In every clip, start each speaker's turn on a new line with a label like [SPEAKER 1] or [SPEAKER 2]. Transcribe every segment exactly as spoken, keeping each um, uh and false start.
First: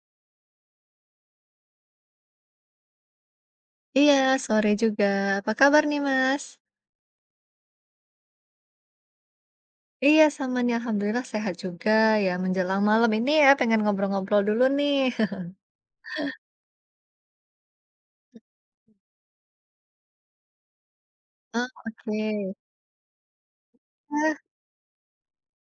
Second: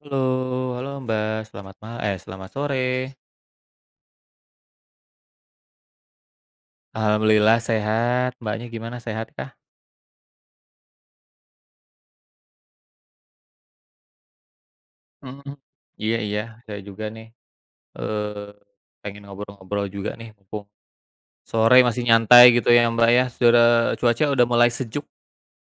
[SPEAKER 1] Halo halo Mbak, selamat ma eh, selamat sore.
[SPEAKER 2] Iya, sore juga. Apa kabar nih, Mas?
[SPEAKER 1] Alhamdulillah sehat, Mbaknya gimana, sehat kah?
[SPEAKER 2] Iya, sama nih. Alhamdulillah sehat juga ya. Menjelang malam ini ya, pengen ngobrol-ngobrol dulu nih.
[SPEAKER 1] Mhm. Iya iya, saya juga nih, eee, pengen ngobrol-ngobrol juga nih mumpung
[SPEAKER 2] Oh,
[SPEAKER 1] sore masih nyantai
[SPEAKER 2] oke.
[SPEAKER 1] gitu ya Mbak ya, sudah cuaca
[SPEAKER 2] Wah,
[SPEAKER 1] udah mulai sejuk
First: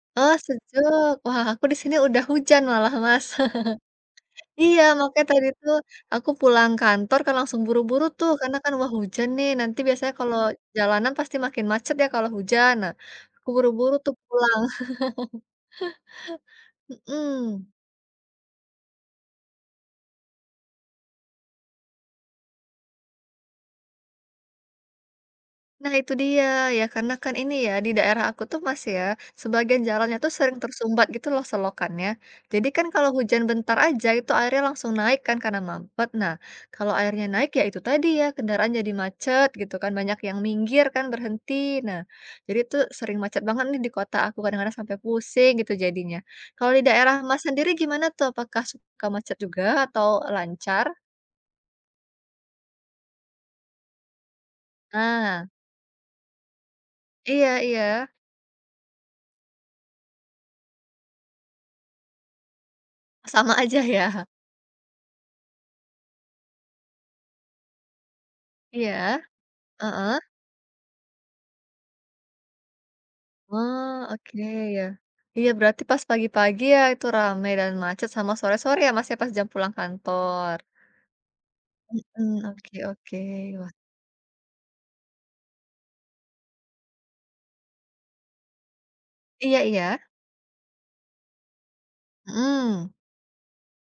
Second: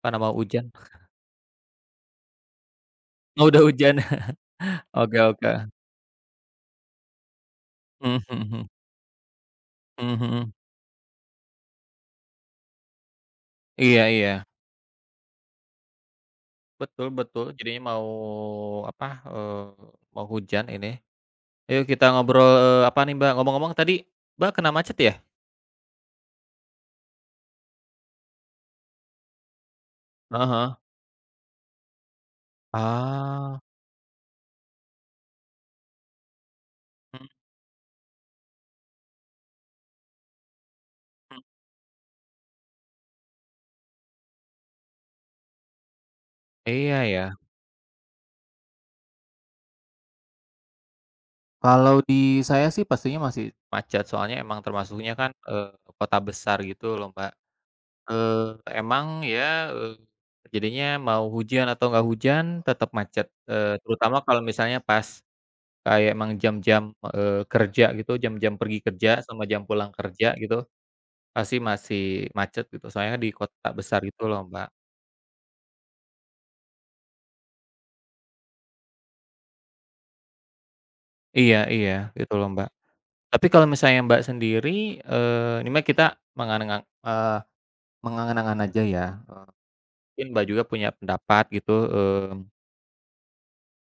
[SPEAKER 1] karena
[SPEAKER 2] oh,
[SPEAKER 1] mau hujan.
[SPEAKER 2] sejuk. Wah, aku di sini udah hujan malah, Mas.
[SPEAKER 1] Oh udah hujan,
[SPEAKER 2] Iya,
[SPEAKER 1] oke
[SPEAKER 2] makanya tadi
[SPEAKER 1] oke.
[SPEAKER 2] tuh aku pulang kantor kan langsung buru-buru
[SPEAKER 1] Mhm
[SPEAKER 2] tuh, karena
[SPEAKER 1] mhm
[SPEAKER 2] kan wah hujan nih. Nanti biasanya
[SPEAKER 1] mhm
[SPEAKER 2] kalau
[SPEAKER 1] mhm.
[SPEAKER 2] jalanan pasti makin macet ya kalau hujan. Nah, aku buru-buru
[SPEAKER 1] Iya
[SPEAKER 2] tuh
[SPEAKER 1] iya,
[SPEAKER 2] pulang.
[SPEAKER 1] betul betul,
[SPEAKER 2] Mm-mm.
[SPEAKER 1] jadinya mau apa, eee, mau hujan ini. Ayo kita ngobrol, eee, apa nih Mbak, ngomong-ngomong tadi Mbak kena macet ya?
[SPEAKER 2] Nah itu dia, ya karena kan ini ya, di daerah aku tuh Mas ya, sebagian jalannya tuh
[SPEAKER 1] Heeh
[SPEAKER 2] sering
[SPEAKER 1] heeh.
[SPEAKER 2] tersumbat gitu loh selokannya. Jadi kan kalau hujan
[SPEAKER 1] Ah.
[SPEAKER 2] bentar aja itu airnya langsung naik kan karena mampet. Nah, kalau airnya
[SPEAKER 1] Mhm
[SPEAKER 2] naik ya itu tadi ya, kendaraan jadi macet gitu kan, banyak yang minggir kan
[SPEAKER 1] mhm.
[SPEAKER 2] berhenti. Nah, jadi tuh sering macet banget nih di kota aku kadang-kadang sampai pusing gitu jadinya. Kalau di
[SPEAKER 1] Iya
[SPEAKER 2] daerah
[SPEAKER 1] ya.
[SPEAKER 2] Mas sendiri gimana tuh? Apakah suka macet juga atau lancar?
[SPEAKER 1] Kalau di Saya sih pastinya masih macet, soalnya emang termasuknya kan,
[SPEAKER 2] Ah,
[SPEAKER 1] eee, kota besar gitu loh, Mbak.
[SPEAKER 2] iya iya.
[SPEAKER 1] Eee, emang ya, eee, jadinya mau hujan atau nggak hujan tetap macet,
[SPEAKER 2] Sama
[SPEAKER 1] eee,
[SPEAKER 2] aja
[SPEAKER 1] terutama
[SPEAKER 2] ya.
[SPEAKER 1] kalau misalnya pas kayak emang jam-jam, eee, kerja gitu, jam-jam pergi kerja
[SPEAKER 2] Iya.
[SPEAKER 1] sama jam pulang
[SPEAKER 2] Heeh.
[SPEAKER 1] kerja gitu, pasti masih macet gitu, soalnya di kota besar
[SPEAKER 2] Oh,
[SPEAKER 1] gitu
[SPEAKER 2] oke
[SPEAKER 1] loh, Mbak.
[SPEAKER 2] ya. Iya berarti pas pagi-pagi ya itu rame dan macet sama sore-sore ya Mas ya pas jam pulang kantor.
[SPEAKER 1] Iya iya, gitu
[SPEAKER 2] Hmm,
[SPEAKER 1] loh, Mbak.
[SPEAKER 2] oke oke.
[SPEAKER 1] Tapi kalau
[SPEAKER 2] Wah
[SPEAKER 1] misalnya Mbak sendiri, eee, ini mah kita mengangan- eee, mengangan-angan aja ya,
[SPEAKER 2] iya iya.
[SPEAKER 1] mungkin Mbak juga punya pendapat gitu, mmm,
[SPEAKER 2] Hmm.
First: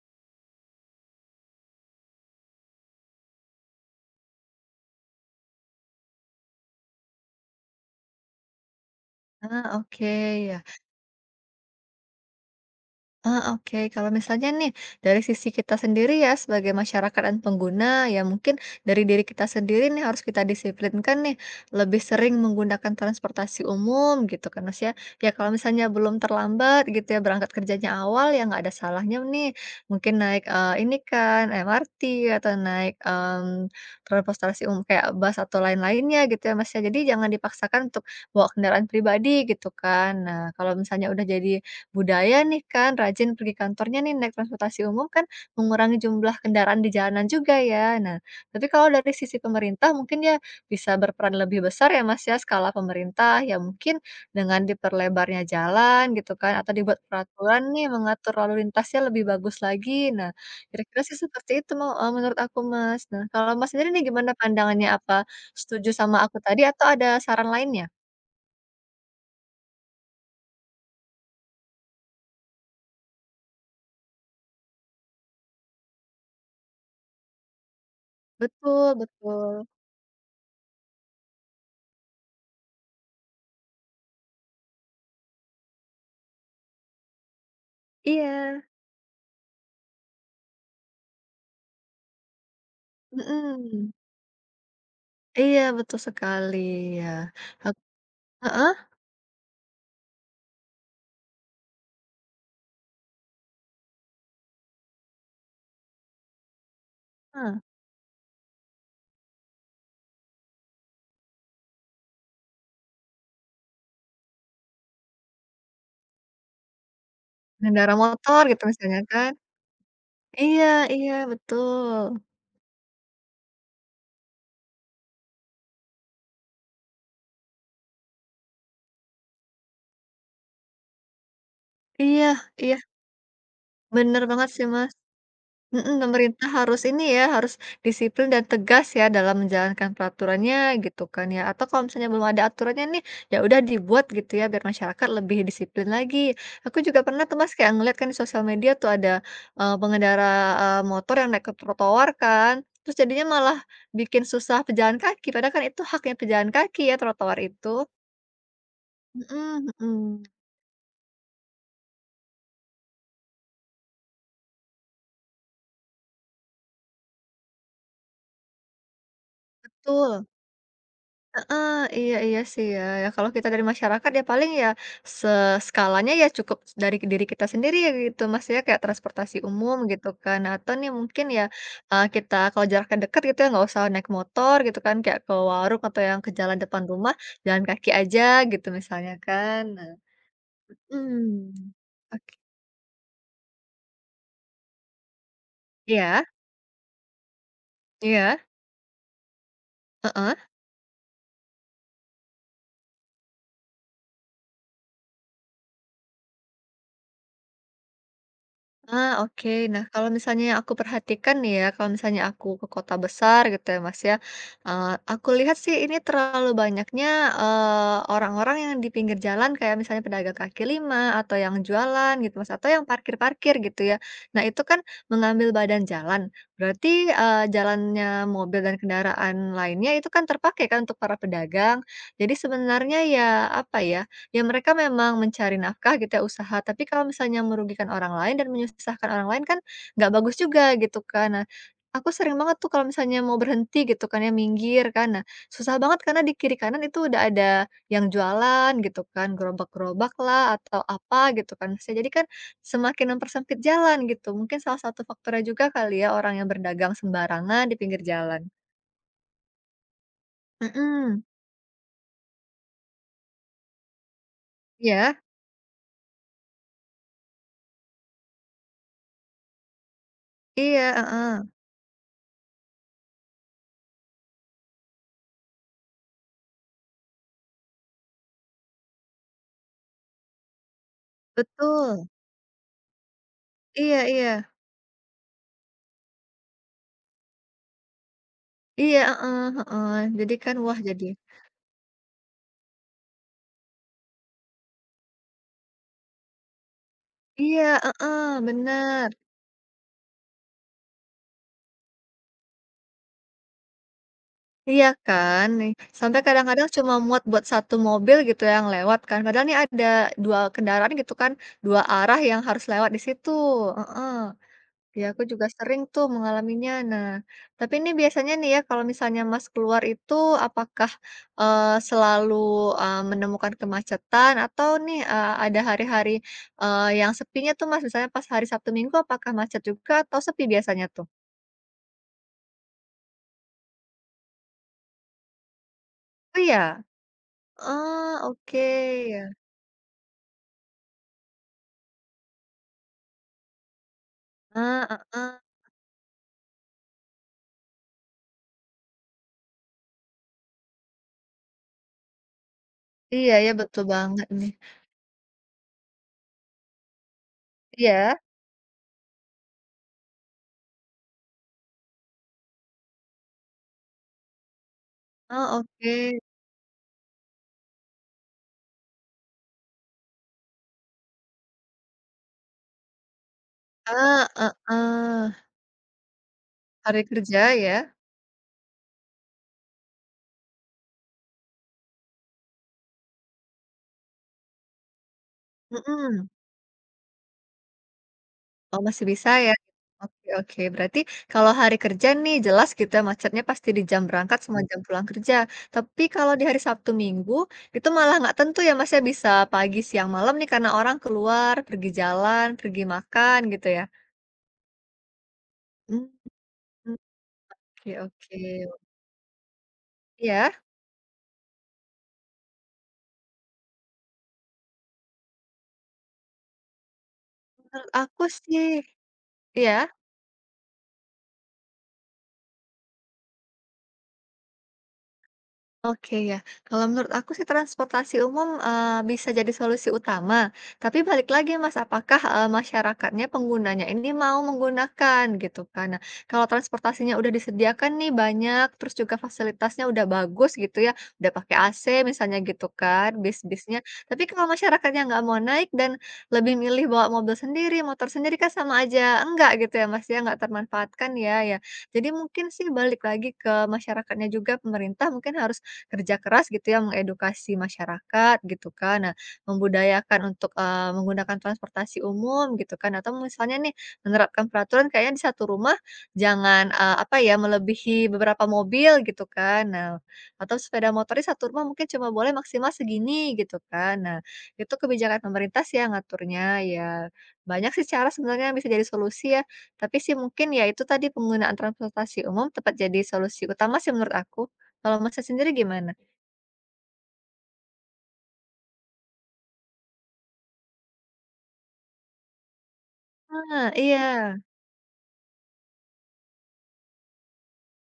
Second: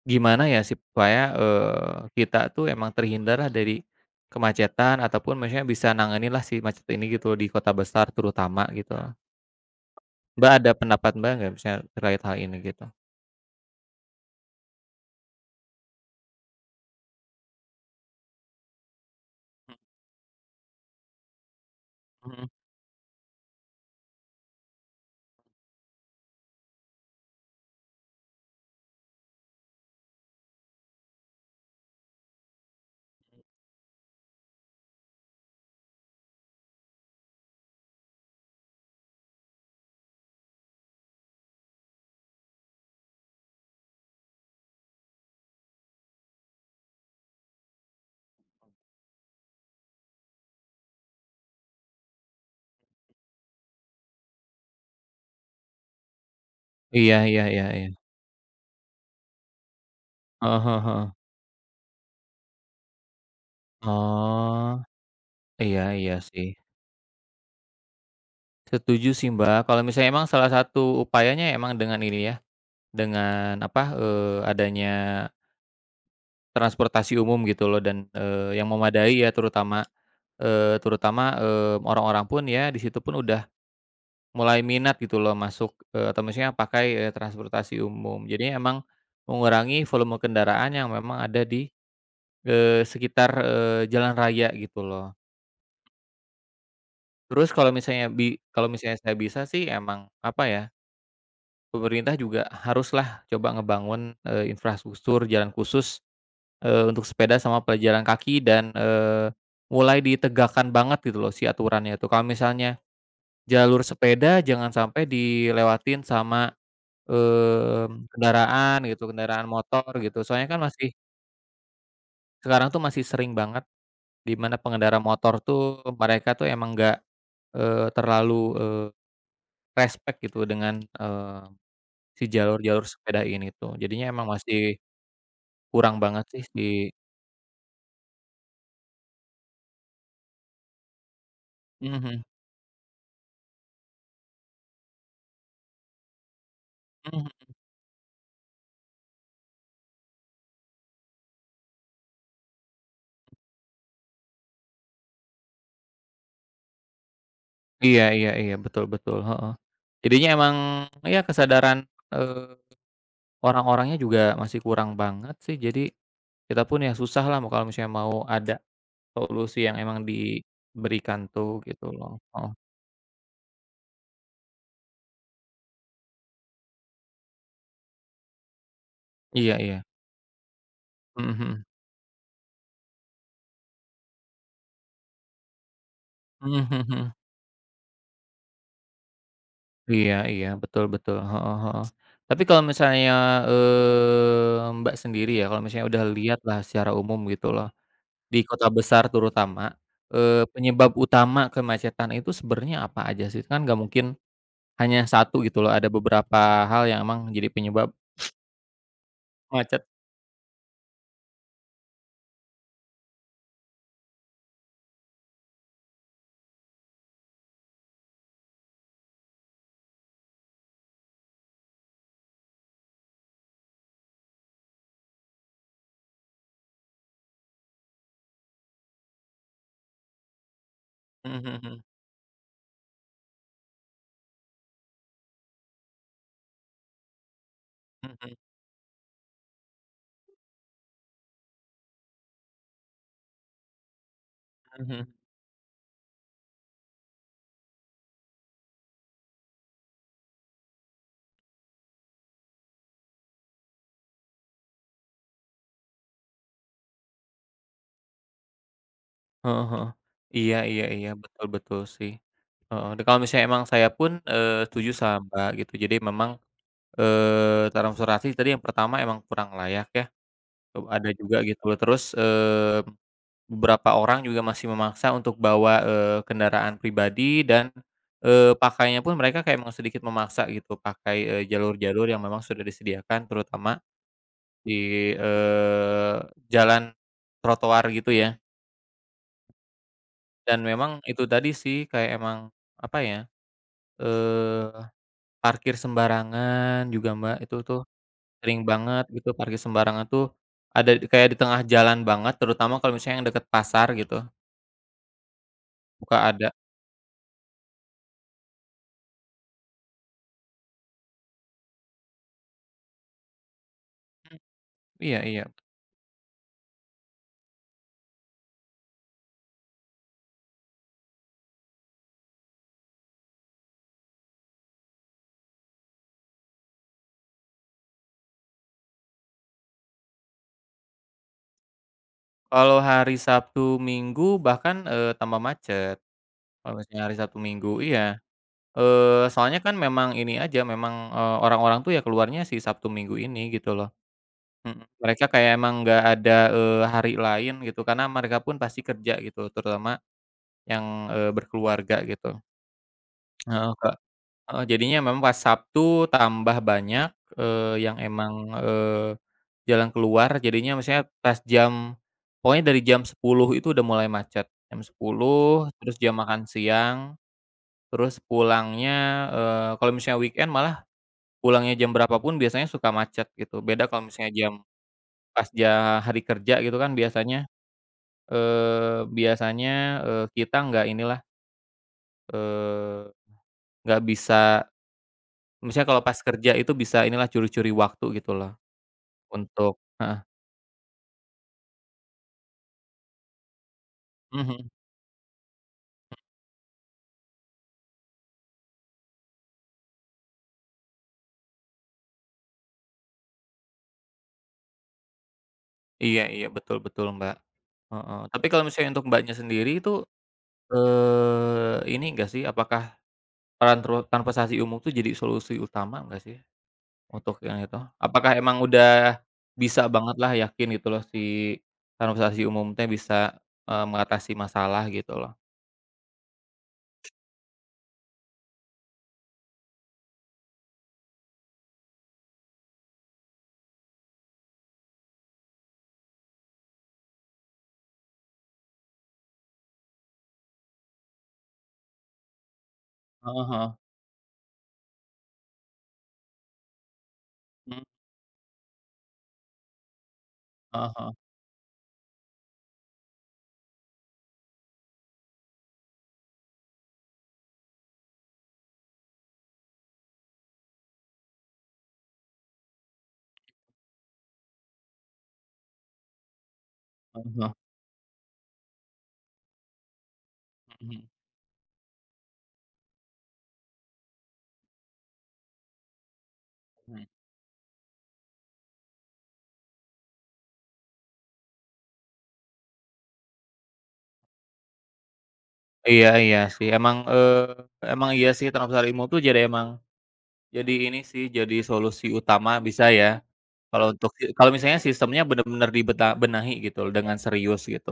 [SPEAKER 1] gimana ya supaya, eee, kita tuh emang terhindarlah dari kemacetan ataupun maksudnya bisa nanganinlah si macet ini gitu di kota besar terutama gitu.
[SPEAKER 2] Ah, oke
[SPEAKER 1] Mbak
[SPEAKER 2] ya.
[SPEAKER 1] ada pendapat Mbak nggak misalnya terkait hal ini gitu?
[SPEAKER 2] Ah, oke. Kalau misalnya nih dari sisi kita sendiri ya sebagai masyarakat dan pengguna ya mungkin dari diri kita sendiri nih harus kita disiplinkan nih lebih
[SPEAKER 1] Mhm
[SPEAKER 2] sering
[SPEAKER 1] mhm.
[SPEAKER 2] menggunakan transportasi umum gitu kan Mas ya. Ya kalau misalnya belum terlambat gitu ya berangkat kerjanya awal ya nggak ada salahnya nih mungkin naik eh, ini kan M R T atau naik em, transportasi umum kayak bus atau lain-lainnya gitu ya Mas ya. Jadi jangan dipaksakan untuk bawa kendaraan pribadi gitu kan. Nah, kalau misalnya udah jadi budaya nih kan, rajin pergi kantornya nih naik transportasi umum kan mengurangi jumlah kendaraan di jalanan juga ya. Nah, tapi kalau dari sisi pemerintah mungkin ya bisa berperan lebih besar ya Mas ya, skala pemerintah ya mungkin dengan diperlebarnya jalan gitu kan atau dibuat
[SPEAKER 1] Iya iya iya
[SPEAKER 2] peraturan nih
[SPEAKER 1] iya.
[SPEAKER 2] mengatur lalu lintasnya lebih bagus lagi. Nah,
[SPEAKER 1] Heeh heeh
[SPEAKER 2] kira-kira
[SPEAKER 1] heeh.
[SPEAKER 2] sih seperti itu mau eee, menurut aku Mas. Nah, kalau Mas sendiri nih gimana
[SPEAKER 1] Oh,
[SPEAKER 2] pandangannya? Apa
[SPEAKER 1] iya
[SPEAKER 2] setuju
[SPEAKER 1] iya
[SPEAKER 2] sama aku
[SPEAKER 1] sih.
[SPEAKER 2] tadi atau ada saran lainnya?
[SPEAKER 1] Setuju sih Mbak, kalau misalnya emang salah satu upayanya emang dengan ini ya, dengan apa, eee, adanya transportasi umum gitu loh dan, eee, yang
[SPEAKER 2] Betul
[SPEAKER 1] memadai ya
[SPEAKER 2] betul.
[SPEAKER 1] terutama, eee, terutama, eee, orang-orang pun ya di situ pun udah mulai minat gitu loh masuk, eee, atau maksudnya pakai, eee, transportasi umum. Jadi
[SPEAKER 2] Iya,
[SPEAKER 1] emang mengurangi volume kendaraan yang memang ada di, eee, sekitar, eee,
[SPEAKER 2] mhm.
[SPEAKER 1] jalan raya gitu loh.
[SPEAKER 2] Iya, betul sekali, ya.
[SPEAKER 1] Terus kalau
[SPEAKER 2] Hak
[SPEAKER 1] misalnya bi kalau
[SPEAKER 2] heeh
[SPEAKER 1] misalnya saya bisa sih emang apa ya, pemerintah juga haruslah coba ngebangun, eee, infrastruktur jalan khusus, Eee, untuk sepeda sama
[SPEAKER 2] heeh,
[SPEAKER 1] pejalan kaki dan, eee, mulai ditegakkan banget gitu loh si aturannya tuh. Kalau misalnya jalur sepeda jangan sampai dilewatin sama,
[SPEAKER 2] pengendara
[SPEAKER 1] mmm,
[SPEAKER 2] motor gitu
[SPEAKER 1] kendaraan
[SPEAKER 2] misalnya
[SPEAKER 1] gitu,
[SPEAKER 2] kan.
[SPEAKER 1] kendaraan motor gitu. Soalnya kan
[SPEAKER 2] Iya
[SPEAKER 1] masih
[SPEAKER 2] iya, betul.
[SPEAKER 1] sekarang tuh masih sering banget di mana pengendara motor tuh mereka tuh emang nggak, eee, terlalu, eee, respect gitu dengan, eee, si
[SPEAKER 2] Iya iya,
[SPEAKER 1] jalur-jalur sepeda ini tuh. Jadinya
[SPEAKER 2] bener
[SPEAKER 1] emang
[SPEAKER 2] banget sih,
[SPEAKER 1] masih
[SPEAKER 2] Mas. Mhm,
[SPEAKER 1] kurang banget sih
[SPEAKER 2] pemerintah
[SPEAKER 1] di
[SPEAKER 2] harus ini ya, harus disiplin dan tegas ya dalam menjalankan peraturannya gitu kan ya, atau kalau misalnya
[SPEAKER 1] mhm
[SPEAKER 2] belum ada aturannya nih, ya udah dibuat gitu ya biar masyarakat lebih disiplin lagi. Aku juga pernah
[SPEAKER 1] mhm.
[SPEAKER 2] tuh Mas kayak ngeliat kan di sosial media tuh ada, eee, pengendara, eee, motor yang naik ke trotoar kan, terus jadinya malah bikin susah pejalan kaki, padahal kan itu haknya pejalan kaki ya trotoar itu.
[SPEAKER 1] Iya iya iya, betul betul, heeh.
[SPEAKER 2] Mhm mhm,
[SPEAKER 1] Jadinya emang ya kesadaran, eee, orang-orangnya juga masih kurang banget sih, jadi kita pun ya susah lah mau kalau misalnya mau ada solusi yang emang
[SPEAKER 2] betul.
[SPEAKER 1] diberikan tuh
[SPEAKER 2] Heeh,
[SPEAKER 1] gitu
[SPEAKER 2] iya
[SPEAKER 1] loh,
[SPEAKER 2] iya
[SPEAKER 1] heeh.
[SPEAKER 2] sih ya, ya kalau kita dari masyarakat ya paling ya se skalanya ya cukup dari diri kita sendiri ya gitu Mas ya, kayak transportasi
[SPEAKER 1] Iya
[SPEAKER 2] umum
[SPEAKER 1] iya,
[SPEAKER 2] gitu kan, atau nih mungkin
[SPEAKER 1] mhm
[SPEAKER 2] ya,
[SPEAKER 1] mhm,
[SPEAKER 2] eee, kita kalau jaraknya dekat gitu ya nggak usah naik motor gitu kan, kayak ke warung atau yang ke
[SPEAKER 1] mhm
[SPEAKER 2] jalan depan
[SPEAKER 1] mhm mhm.
[SPEAKER 2] rumah, jalan kaki aja gitu misalnya kan. Nah
[SPEAKER 1] Iya iya, betul betul, heeh
[SPEAKER 2] mhm.
[SPEAKER 1] heeh.
[SPEAKER 2] Ok
[SPEAKER 1] Tapi kalau misalnya, eee, Mbak sendiri ya, kalau misalnya udah
[SPEAKER 2] iya
[SPEAKER 1] lihat lah secara umum gitu loh di
[SPEAKER 2] iya,
[SPEAKER 1] kota besar terutama,
[SPEAKER 2] heeh.
[SPEAKER 1] eee, penyebab utama kemacetan itu sebenarnya apa aja sih? Kan nggak mungkin hanya satu gitu loh, ada beberapa hal yang emang jadi penyebab
[SPEAKER 2] Ah, oke. Nah,
[SPEAKER 1] macet.
[SPEAKER 2] kalau misalnya yang aku perhatikan nih ya, kalau misalnya aku ke kota besar gitu ya, Mas ya, eee, aku lihat sih ini terlalu banyaknya, eee, orang-orang yang di pinggir jalan kayak misalnya pedagang kaki lima atau yang jualan gitu, Mas, atau yang parkir-parkir gitu ya. Nah, itu kan mengambil badan jalan, berarti, eee, jalannya mobil dan kendaraan lainnya itu kan terpakai kan untuk para
[SPEAKER 1] Mhm mhm
[SPEAKER 2] pedagang.
[SPEAKER 1] mhm.
[SPEAKER 2] Jadi sebenarnya ya, apa ya, ya mereka memang mencari nafkah gitu ya, usaha, tapi kalau misalnya merugikan orang lain
[SPEAKER 1] Mhm
[SPEAKER 2] dan menyusahkan orang lain kan nggak bagus juga gitu kan. Nah, aku sering banget tuh kalau misalnya mau berhenti gitu kan ya,
[SPEAKER 1] mhm
[SPEAKER 2] minggir
[SPEAKER 1] mhm.
[SPEAKER 2] kan. Nah, susah banget karena di kiri kanan itu udah ada yang jualan gitu kan, gerobak-gerobak lah atau apa gitu kan. Saya jadi kan semakin mempersempit jalan gitu. Mungkin salah satu faktornya juga kali ya orang yang berdagang sembarangan di pinggir jalan.
[SPEAKER 1] Heeh heeh. Iya iya iya,
[SPEAKER 2] Mhm.
[SPEAKER 1] betul betul sih. Heeh, dan kalau misalnya emang saya pun, eee, setuju
[SPEAKER 2] Iya,
[SPEAKER 1] sama Mbak gitu. Jadi memang, eee, transportasi tadi yang pertama emang kurang layak ya,
[SPEAKER 2] iya,
[SPEAKER 1] eee, ada
[SPEAKER 2] heeh,
[SPEAKER 1] juga gitu loh. Terus, eee beberapa orang juga masih memaksa untuk bawa, eee, kendaraan pribadi dan, eee, pakainya pun mereka kayak emang sedikit memaksa gitu, pakai, eee,
[SPEAKER 2] betul.
[SPEAKER 1] jalur-jalur yang memang sudah disediakan terutama
[SPEAKER 2] Iya iya.
[SPEAKER 1] di, eee, jalan trotoar gitu ya.
[SPEAKER 2] Iya, heeh heeh. Jadi kan
[SPEAKER 1] Dan
[SPEAKER 2] wah
[SPEAKER 1] memang
[SPEAKER 2] jadi
[SPEAKER 1] itu tadi sih kayak emang, apa ya, eee, parkir sembarangan juga Mbak, itu
[SPEAKER 2] iya,
[SPEAKER 1] tuh
[SPEAKER 2] heeh,
[SPEAKER 1] sering banget
[SPEAKER 2] bener.
[SPEAKER 1] gitu parkir sembarangan tuh ada di- kayak di tengah jalan banget terutama kalau misalnya yang deket pasar gitu,
[SPEAKER 2] Iya kan, nih
[SPEAKER 1] buka
[SPEAKER 2] sampai
[SPEAKER 1] ada
[SPEAKER 2] kadang-kadang cuma muat buat satu mobil gitu yang lewat kan, padahal nih ada dua kendaraan gitu kan, dua arah yang harus lewat di situ, heeh.
[SPEAKER 1] mhm,
[SPEAKER 2] Iya,
[SPEAKER 1] iya
[SPEAKER 2] aku
[SPEAKER 1] iya.
[SPEAKER 2] juga sering tuh mengalaminya. Nah, tapi ini biasanya nih ya, kalau misalnya Mas keluar itu apakah, eee, selalu, eee, menemukan kemacetan atau nih, eee, ada hari-hari, eee, yang sepinya tuh Mas, misalnya pas hari Sabtu Minggu apakah macet juga atau sepi biasanya tuh?
[SPEAKER 1] Kalau hari Sabtu Minggu bahkan, eee, tambah macet,
[SPEAKER 2] Oh
[SPEAKER 1] kalau
[SPEAKER 2] iya?
[SPEAKER 1] misalnya hari Sabtu Minggu
[SPEAKER 2] Ah
[SPEAKER 1] iya,
[SPEAKER 2] oke, ya.
[SPEAKER 1] eee, soalnya kan memang ini aja memang, eee, orang-orang tuh ya keluarnya si Sabtu Minggu ini gitu loh, mhm,
[SPEAKER 2] Ah,
[SPEAKER 1] mereka
[SPEAKER 2] heeh.
[SPEAKER 1] kayak emang nggak ada, eee, hari lain gitu karena mereka pun pasti kerja gitu terutama yang, eee, berkeluarga gitu,
[SPEAKER 2] Iya ya,
[SPEAKER 1] heeh,
[SPEAKER 2] betul
[SPEAKER 1] Kak.
[SPEAKER 2] banget nih.
[SPEAKER 1] Heeh, jadinya memang pas Sabtu tambah banyak, eee, yang
[SPEAKER 2] Iya?
[SPEAKER 1] emang, eee, jalan keluar jadinya misalnya pas jam pokoknya dari jam sepuluh itu udah mulai macet, jam
[SPEAKER 2] Ah
[SPEAKER 1] sepuluh
[SPEAKER 2] oke.
[SPEAKER 1] terus jam makan siang, terus pulangnya, eee, kalau misalnya weekend malah pulangnya jam berapa pun biasanya suka macet gitu. Beda kalau
[SPEAKER 2] Ah,
[SPEAKER 1] misalnya
[SPEAKER 2] ah
[SPEAKER 1] jam
[SPEAKER 2] ah.
[SPEAKER 1] pas ja hari kerja gitu kan
[SPEAKER 2] Hari kerja
[SPEAKER 1] biasanya,
[SPEAKER 2] ya?
[SPEAKER 1] eee, biasanya, eee, kita nggak inilah, eee, nggak bisa misalnya kalau pas
[SPEAKER 2] Mhm.
[SPEAKER 1] kerja itu bisa inilah curi-curi waktu gitu loh
[SPEAKER 2] Oh, masih bisa ya?
[SPEAKER 1] untuk heeh,
[SPEAKER 2] Oke oke, berarti kalau hari kerja nih jelas gitu ya macetnya pasti di jam berangkat sama
[SPEAKER 1] mhm,
[SPEAKER 2] jam pulang kerja. Tapi kalau di hari Sabtu Minggu, itu malah nggak tentu ya Mas ya, bisa pagi, siang, malam nih karena orang keluar, pergi jalan, pergi makan gitu ya? Mmm,
[SPEAKER 1] iya iya, betul betul, Mbak,
[SPEAKER 2] oke
[SPEAKER 1] heeh.
[SPEAKER 2] oke.
[SPEAKER 1] Tapi kalau misalnya untuk Mbaknya sendiri itu,
[SPEAKER 2] Ya
[SPEAKER 1] eee, ini enggak sih, apakah peran tru transportasi umum tuh jadi solusi utama enggak sih untuk yang itu?
[SPEAKER 2] menurut aku
[SPEAKER 1] Apakah emang
[SPEAKER 2] sih
[SPEAKER 1] udah bisa
[SPEAKER 2] ya.
[SPEAKER 1] bangetlah yakin gitu loh si transportasi umum teh bisa, eee, mengatasi masalah gitu loh?
[SPEAKER 2] Oke ya, kalau menurut aku sih transportasi umum, eee, bisa jadi solusi utama, tapi balik lagi Mas, apakah, eee, masyarakatnya, penggunanya ini mau menggunakan gitu kan. Nah, kalau transportasinya udah disediakan nih banyak, terus juga fasilitasnya udah bagus gitu ya, udah pakai A C misalnya gitu kan,
[SPEAKER 1] Heeh heeh,
[SPEAKER 2] bis-bisnya, tapi kalau masyarakatnya nggak mau naik dan lebih milih bawa mobil sendiri,
[SPEAKER 1] mmm,
[SPEAKER 2] motor sendiri kan sama aja enggak gitu ya Mas, ya, nggak
[SPEAKER 1] heeh heeh,
[SPEAKER 2] termanfaatkan ya ya. Jadi mungkin sih balik lagi ke masyarakatnya juga pemerintah mungkin harus kerja keras gitu ya mengedukasi masyarakat gitu kan. Nah, membudayakan untuk, eee, menggunakan transportasi umum gitu kan atau misalnya nih menerapkan peraturan kayaknya di satu rumah jangan, eee, apa
[SPEAKER 1] heeh
[SPEAKER 2] ya,
[SPEAKER 1] heeh,
[SPEAKER 2] melebihi beberapa mobil gitu kan. Nah, atau sepeda motor di satu rumah mungkin cuma boleh maksimal segini gitu kan. Nah, itu kebijakan pemerintah sih yang ngaturnya. Ya
[SPEAKER 1] mhm.
[SPEAKER 2] banyak sih cara sebenarnya yang bisa jadi solusi ya, tapi sih mungkin ya itu tadi penggunaan transportasi umum tepat jadi solusi utama sih menurut aku. Kalau Masnya sendiri gimana?
[SPEAKER 1] Iya iya sih emang, eee, emang iya sih transfer ilmu tuh jadi emang jadi ini sih jadi solusi utama bisa ya
[SPEAKER 2] Ah,
[SPEAKER 1] kalau
[SPEAKER 2] iya,
[SPEAKER 1] untuk si kalau misalnya sistemnya bener-bener dibeta benahi gitu loh dengan serius gitu,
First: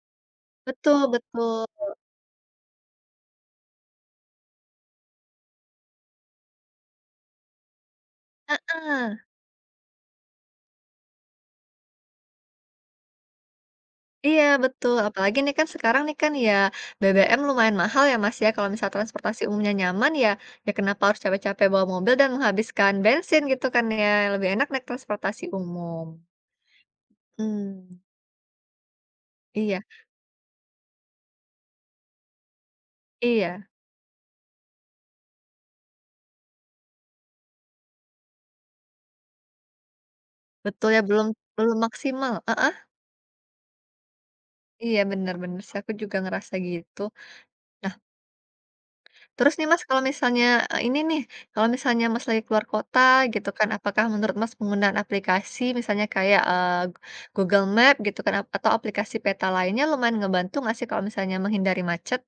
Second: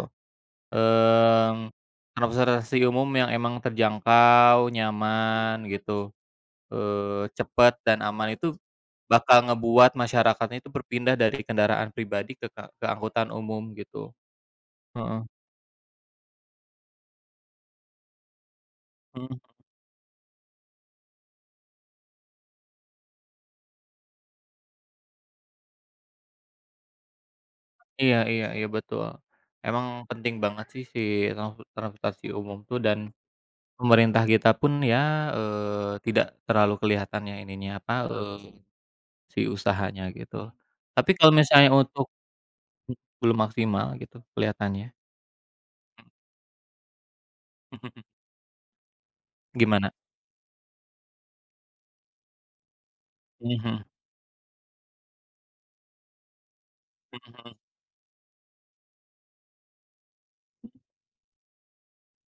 [SPEAKER 2] betul betul,
[SPEAKER 1] mmm, transportasi umum yang emang terjangkau, nyaman gitu, eee, cepet dan aman itu
[SPEAKER 2] heeh,
[SPEAKER 1] bakal ngebuat masyarakatnya itu berpindah dari kendaraan pribadi ke ka ke angkutan umum gitu,
[SPEAKER 2] iya betul,
[SPEAKER 1] heeh,
[SPEAKER 2] apalagi nih kan sekarang nih kan ya B B M lumayan mahal ya Mas ya, kalau misal
[SPEAKER 1] mhm.
[SPEAKER 2] transportasi umumnya nyaman ya, ya kenapa harus capek-capek bawa mobil dan menghabiskan bensin gitu kan ya, lebih enak naik transportasi umum. Hmm
[SPEAKER 1] Iya iya iya, betul.
[SPEAKER 2] iya
[SPEAKER 1] Emang penting banget sih si transp transportasi umum tuh dan
[SPEAKER 2] iya,
[SPEAKER 1] pemerintah kita pun ya, eee, tidak terlalu kelihatan ya ininya apa, eee, si usahanya gitu.
[SPEAKER 2] betul ya
[SPEAKER 1] Tapi
[SPEAKER 2] belum
[SPEAKER 1] kalau misalnya
[SPEAKER 2] belum
[SPEAKER 1] untuk
[SPEAKER 2] maksimal heeh,
[SPEAKER 1] belum maksimal gitu kelihatannya.
[SPEAKER 2] iya benar-benar sih aku juga ngerasa gitu. Terus nih Mas,
[SPEAKER 1] Gimana?
[SPEAKER 2] kalau misalnya, eee, ini nih, kalau misalnya Mas lagi keluar kota gitu kan,
[SPEAKER 1] Mhm
[SPEAKER 2] apakah menurut Mas penggunaan aplikasi misalnya kayak, eee,
[SPEAKER 1] mhm mhm.
[SPEAKER 2] Google Map gitu kan, ap atau aplikasi peta lainnya lumayan ngebantu nggak sih kalau misalnya menghindari macet?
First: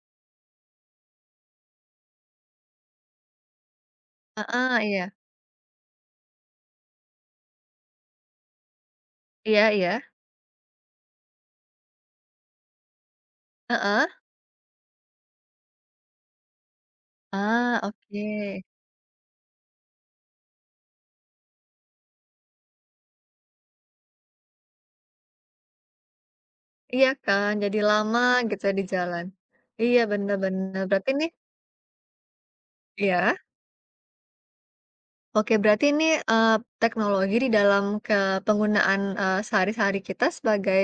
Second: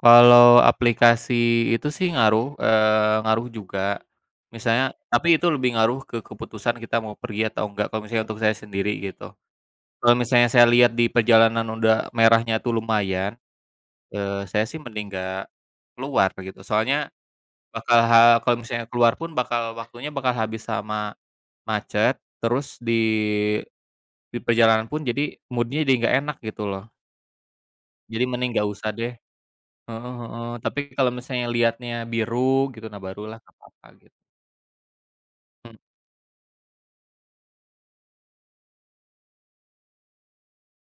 [SPEAKER 1] Kalau aplikasi itu sih ngaruh, eee, ngaruh juga.
[SPEAKER 2] Heeh,
[SPEAKER 1] Misalnya
[SPEAKER 2] iya.
[SPEAKER 1] tapi itu lebih ngaruh ke keputusan kita mau pergi atau enggak kalau misalnya untuk saya sendiri gitu.
[SPEAKER 2] Iya iya.
[SPEAKER 1] Kalau misalnya saya lihat di perjalanan udah merahnya tuh lumayan,
[SPEAKER 2] Heeh.
[SPEAKER 1] eee, saya sih mending nggak keluar gitu. Soalnya
[SPEAKER 2] Ah,
[SPEAKER 1] bakal ha
[SPEAKER 2] oke.
[SPEAKER 1] kalau misalnya keluar pun bakal waktunya bakal habis sama macet, terus di di perjalanan pun jadi mood-nya jadi nggak enak gitu loh.
[SPEAKER 2] Iya kan, jadi lama
[SPEAKER 1] Jadi mending
[SPEAKER 2] gitu
[SPEAKER 1] nggak
[SPEAKER 2] ya di
[SPEAKER 1] usah deh.
[SPEAKER 2] jalan. Iya,
[SPEAKER 1] Heeh
[SPEAKER 2] bener
[SPEAKER 1] heeh. Tapi
[SPEAKER 2] bener. Berarti
[SPEAKER 1] kalau
[SPEAKER 2] nih
[SPEAKER 1] misalnya lihatnya biru gitu, nah
[SPEAKER 2] iya?
[SPEAKER 1] barulah nggak apa-apa gitu.
[SPEAKER 2] Oke,
[SPEAKER 1] Mmm,
[SPEAKER 2] berarti ini, eee, teknologi di dalam ke penggunaan, eee, sehari-hari kita sebagai,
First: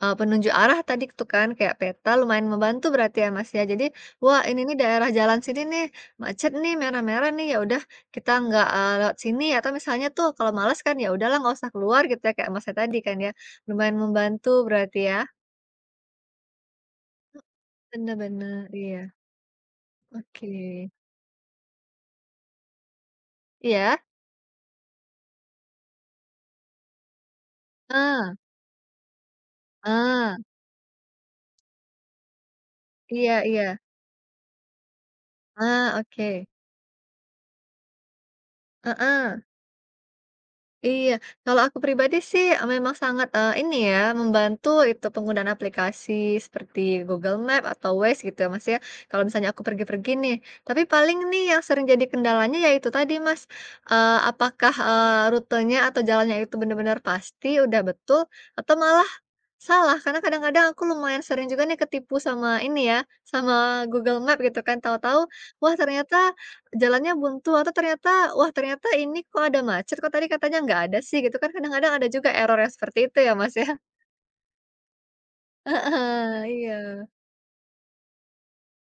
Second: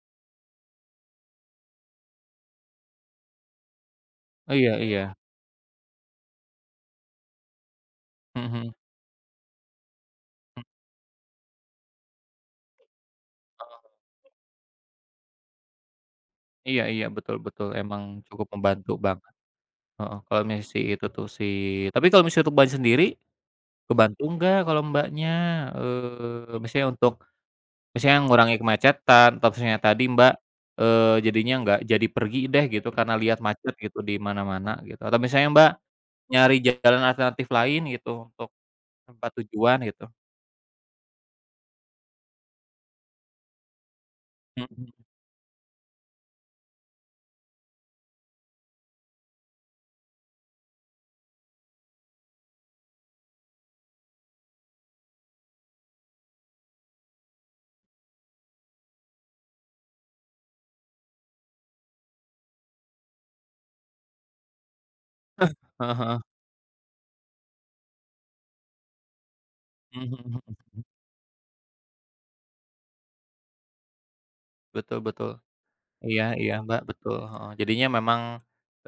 [SPEAKER 2] eee, penunjuk arah tadi itu kan, kayak peta lumayan membantu berarti ya, Mas, ya. Jadi, wah ini
[SPEAKER 1] iya
[SPEAKER 2] nih daerah
[SPEAKER 1] iya.
[SPEAKER 2] jalan sini nih macet nih, merah-merah nih, ya udah kita
[SPEAKER 1] Mhm
[SPEAKER 2] nggak,
[SPEAKER 1] mhm.
[SPEAKER 2] eee, lewat sini atau misalnya tuh kalau
[SPEAKER 1] Mhm,
[SPEAKER 2] malas kan, ya udahlah nggak usah keluar gitu ya, kayak Masnya tadi kan ya.
[SPEAKER 1] heeh.
[SPEAKER 2] Lumayan membantu berarti ya.
[SPEAKER 1] Iya iya, betul betul, emang
[SPEAKER 2] Bener
[SPEAKER 1] cukup
[SPEAKER 2] bener,
[SPEAKER 1] membantu
[SPEAKER 2] iya.
[SPEAKER 1] banget. Heeh, kalau
[SPEAKER 2] Oke.
[SPEAKER 1] misalnya si itu tuh si tapi kalau misalnya untuk ban sendiri
[SPEAKER 2] Iya?
[SPEAKER 1] kebantu nggak kalau Mbaknya, eee, misalnya untuk misalnya
[SPEAKER 2] Ah
[SPEAKER 1] ngurangi kemacetan atau misalnya tadi Mbak,
[SPEAKER 2] ah,
[SPEAKER 1] eee, jadinya nggak jadi pergi deh gitu karena
[SPEAKER 2] iya
[SPEAKER 1] lihat macet
[SPEAKER 2] iya.
[SPEAKER 1] gitu di mana-mana gitu atau misalnya Mbak
[SPEAKER 2] Ah, oke.
[SPEAKER 1] nyari jalan alternatif lain gitu untuk tempat
[SPEAKER 2] Heeh.
[SPEAKER 1] tujuan gitu.
[SPEAKER 2] Iya, kalau aku pribadi sih, eee, memang sangat, eee, ini ya, membantu
[SPEAKER 1] Mhm,
[SPEAKER 2] itu penggunaan aplikasi seperti Google Map atau Waze gitu ya, Mas, ya, kalau misalnya aku pergi-pergi nih. Tapi paling nih yang sering jadi kendalanya ya itu tadi, Mas, eee, apakah, eee, rutenya atau jalannya itu benar-benar pasti, udah betul, atau malah salah, karena kadang-kadang aku lumayan sering juga nih ketipu sama ini ya, sama Google Map gitu kan, tahu-tahu, wah
[SPEAKER 1] heeh
[SPEAKER 2] ternyata
[SPEAKER 1] heeh,
[SPEAKER 2] jalannya buntu atau ternyata, wah ternyata ini kok ada macet,
[SPEAKER 1] mhm
[SPEAKER 2] kok tadi
[SPEAKER 1] mhm
[SPEAKER 2] katanya nggak
[SPEAKER 1] mhm,
[SPEAKER 2] ada sih gitu kan, kadang-kadang ada juga error yang seperti itu ya Mas ya.
[SPEAKER 1] betul betul. Iya
[SPEAKER 2] Heeh,
[SPEAKER 1] iya
[SPEAKER 2] iya.
[SPEAKER 1] Mbak, betul, heeh, jadinya memang,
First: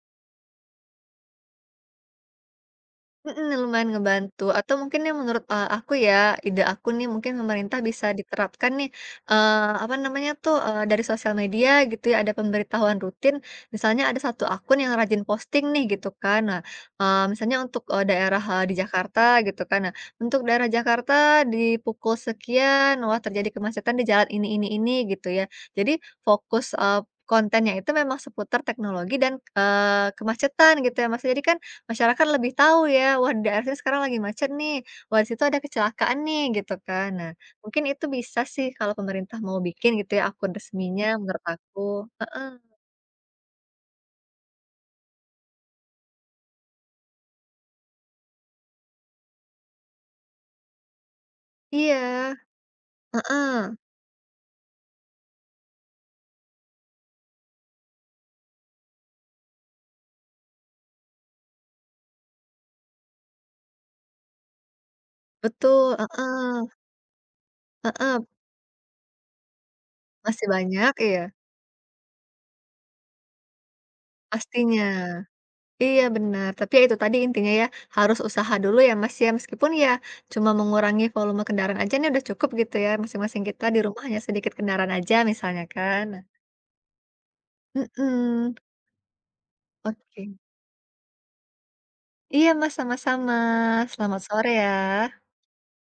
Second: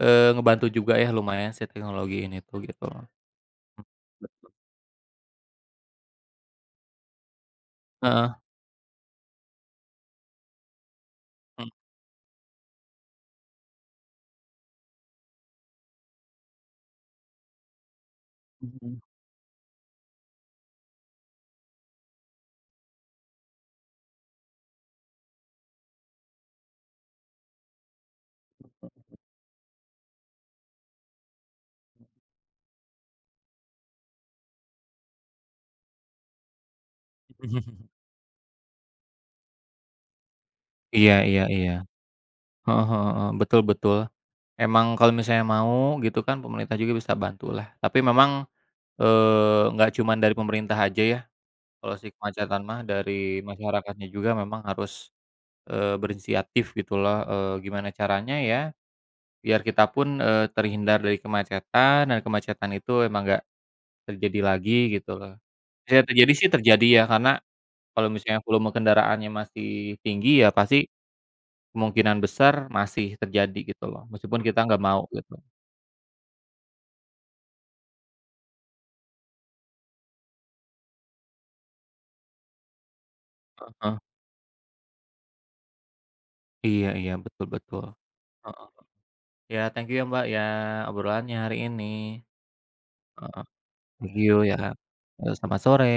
[SPEAKER 1] eee, ngebantu juga ya lumayan sih teknologi ini tuh gitu loh.
[SPEAKER 2] Mhm, lumayan
[SPEAKER 1] Bet
[SPEAKER 2] ngebantu atau mungkin yang menurut, eee, aku ya, ide aku nih mungkin pemerintah bisa
[SPEAKER 1] Heeh,
[SPEAKER 2] diterapkan nih, eee, apa namanya tuh, eee, dari sosial media gitu ya, ada pemberitahuan rutin, misalnya ada satu akun yang rajin posting nih gitu kan. Nah, eee, misalnya untuk, eee, daerah, eee, di
[SPEAKER 1] mhm
[SPEAKER 2] Jakarta gitu kan, nah, "Untuk daerah Jakarta di pukul sekian, wah terjadi kemacetan di jalan ini ini ini," gitu ya. Jadi fokus, eee, kontennya itu memang seputar teknologi dan, eee, kemacetan gitu ya, Mas. Jadi kan masyarakat lebih tahu ya, wah di daerah sini sekarang lagi macet nih, wah di situ ada kecelakaan nih, gitu kan. Nah, mungkin
[SPEAKER 1] mhm.
[SPEAKER 2] itu bisa sih kalau pemerintah mau bikin gitu ya akun resminya
[SPEAKER 1] Iya iya
[SPEAKER 2] menurut
[SPEAKER 1] iya,
[SPEAKER 2] aku. Heeh.
[SPEAKER 1] heeh heeh heeh, betul betul. Emang kalau misalnya mau gitu kan pemerintah juga bisa bantulah. Tapi memang, eee, nggak cuman dari pemerintah aja ya, kalau si
[SPEAKER 2] Iya,
[SPEAKER 1] kemacetan mah dari
[SPEAKER 2] heeh,
[SPEAKER 1] masyarakatnya juga memang harus, eee, berinisiatif gitu loh, eee, gimana caranya ya biar kita pun, eee, terhindar dari kemacetan dan kemacetan itu emang nggak terjadi lagi gitu loh.
[SPEAKER 2] betul,
[SPEAKER 1] Ya terjadi sih
[SPEAKER 2] heeh,
[SPEAKER 1] terjadi ya karena kalau
[SPEAKER 2] heeh,
[SPEAKER 1] misalnya volume kendaraannya masih tinggi
[SPEAKER 2] masih
[SPEAKER 1] ya pasti
[SPEAKER 2] banyak iya,
[SPEAKER 1] kemungkinan besar masih terjadi gitu loh meskipun kita nggak
[SPEAKER 2] pastinya.
[SPEAKER 1] mau gitu.
[SPEAKER 2] Iya benar, tapi ya itu tadi intinya ya, harus usaha dulu ya Mas ya, meskipun ya cuma mengurangi volume kendaraan aja nih udah cukup gitu ya, masing-masing kita di
[SPEAKER 1] Heeh,
[SPEAKER 2] rumah hanya sedikit kendaraan aja misalnya kan.
[SPEAKER 1] iya iya, betul betul.
[SPEAKER 2] Mhm,
[SPEAKER 1] Heeh. Ya thank you ya Mbak
[SPEAKER 2] oke.
[SPEAKER 1] ya obrolannya hari ini.
[SPEAKER 2] Iya Mas, sama-sama.
[SPEAKER 1] Heeh, thank
[SPEAKER 2] Selamat
[SPEAKER 1] you
[SPEAKER 2] sore
[SPEAKER 1] ya.
[SPEAKER 2] ya.
[SPEAKER 1] Eee, selamat sore.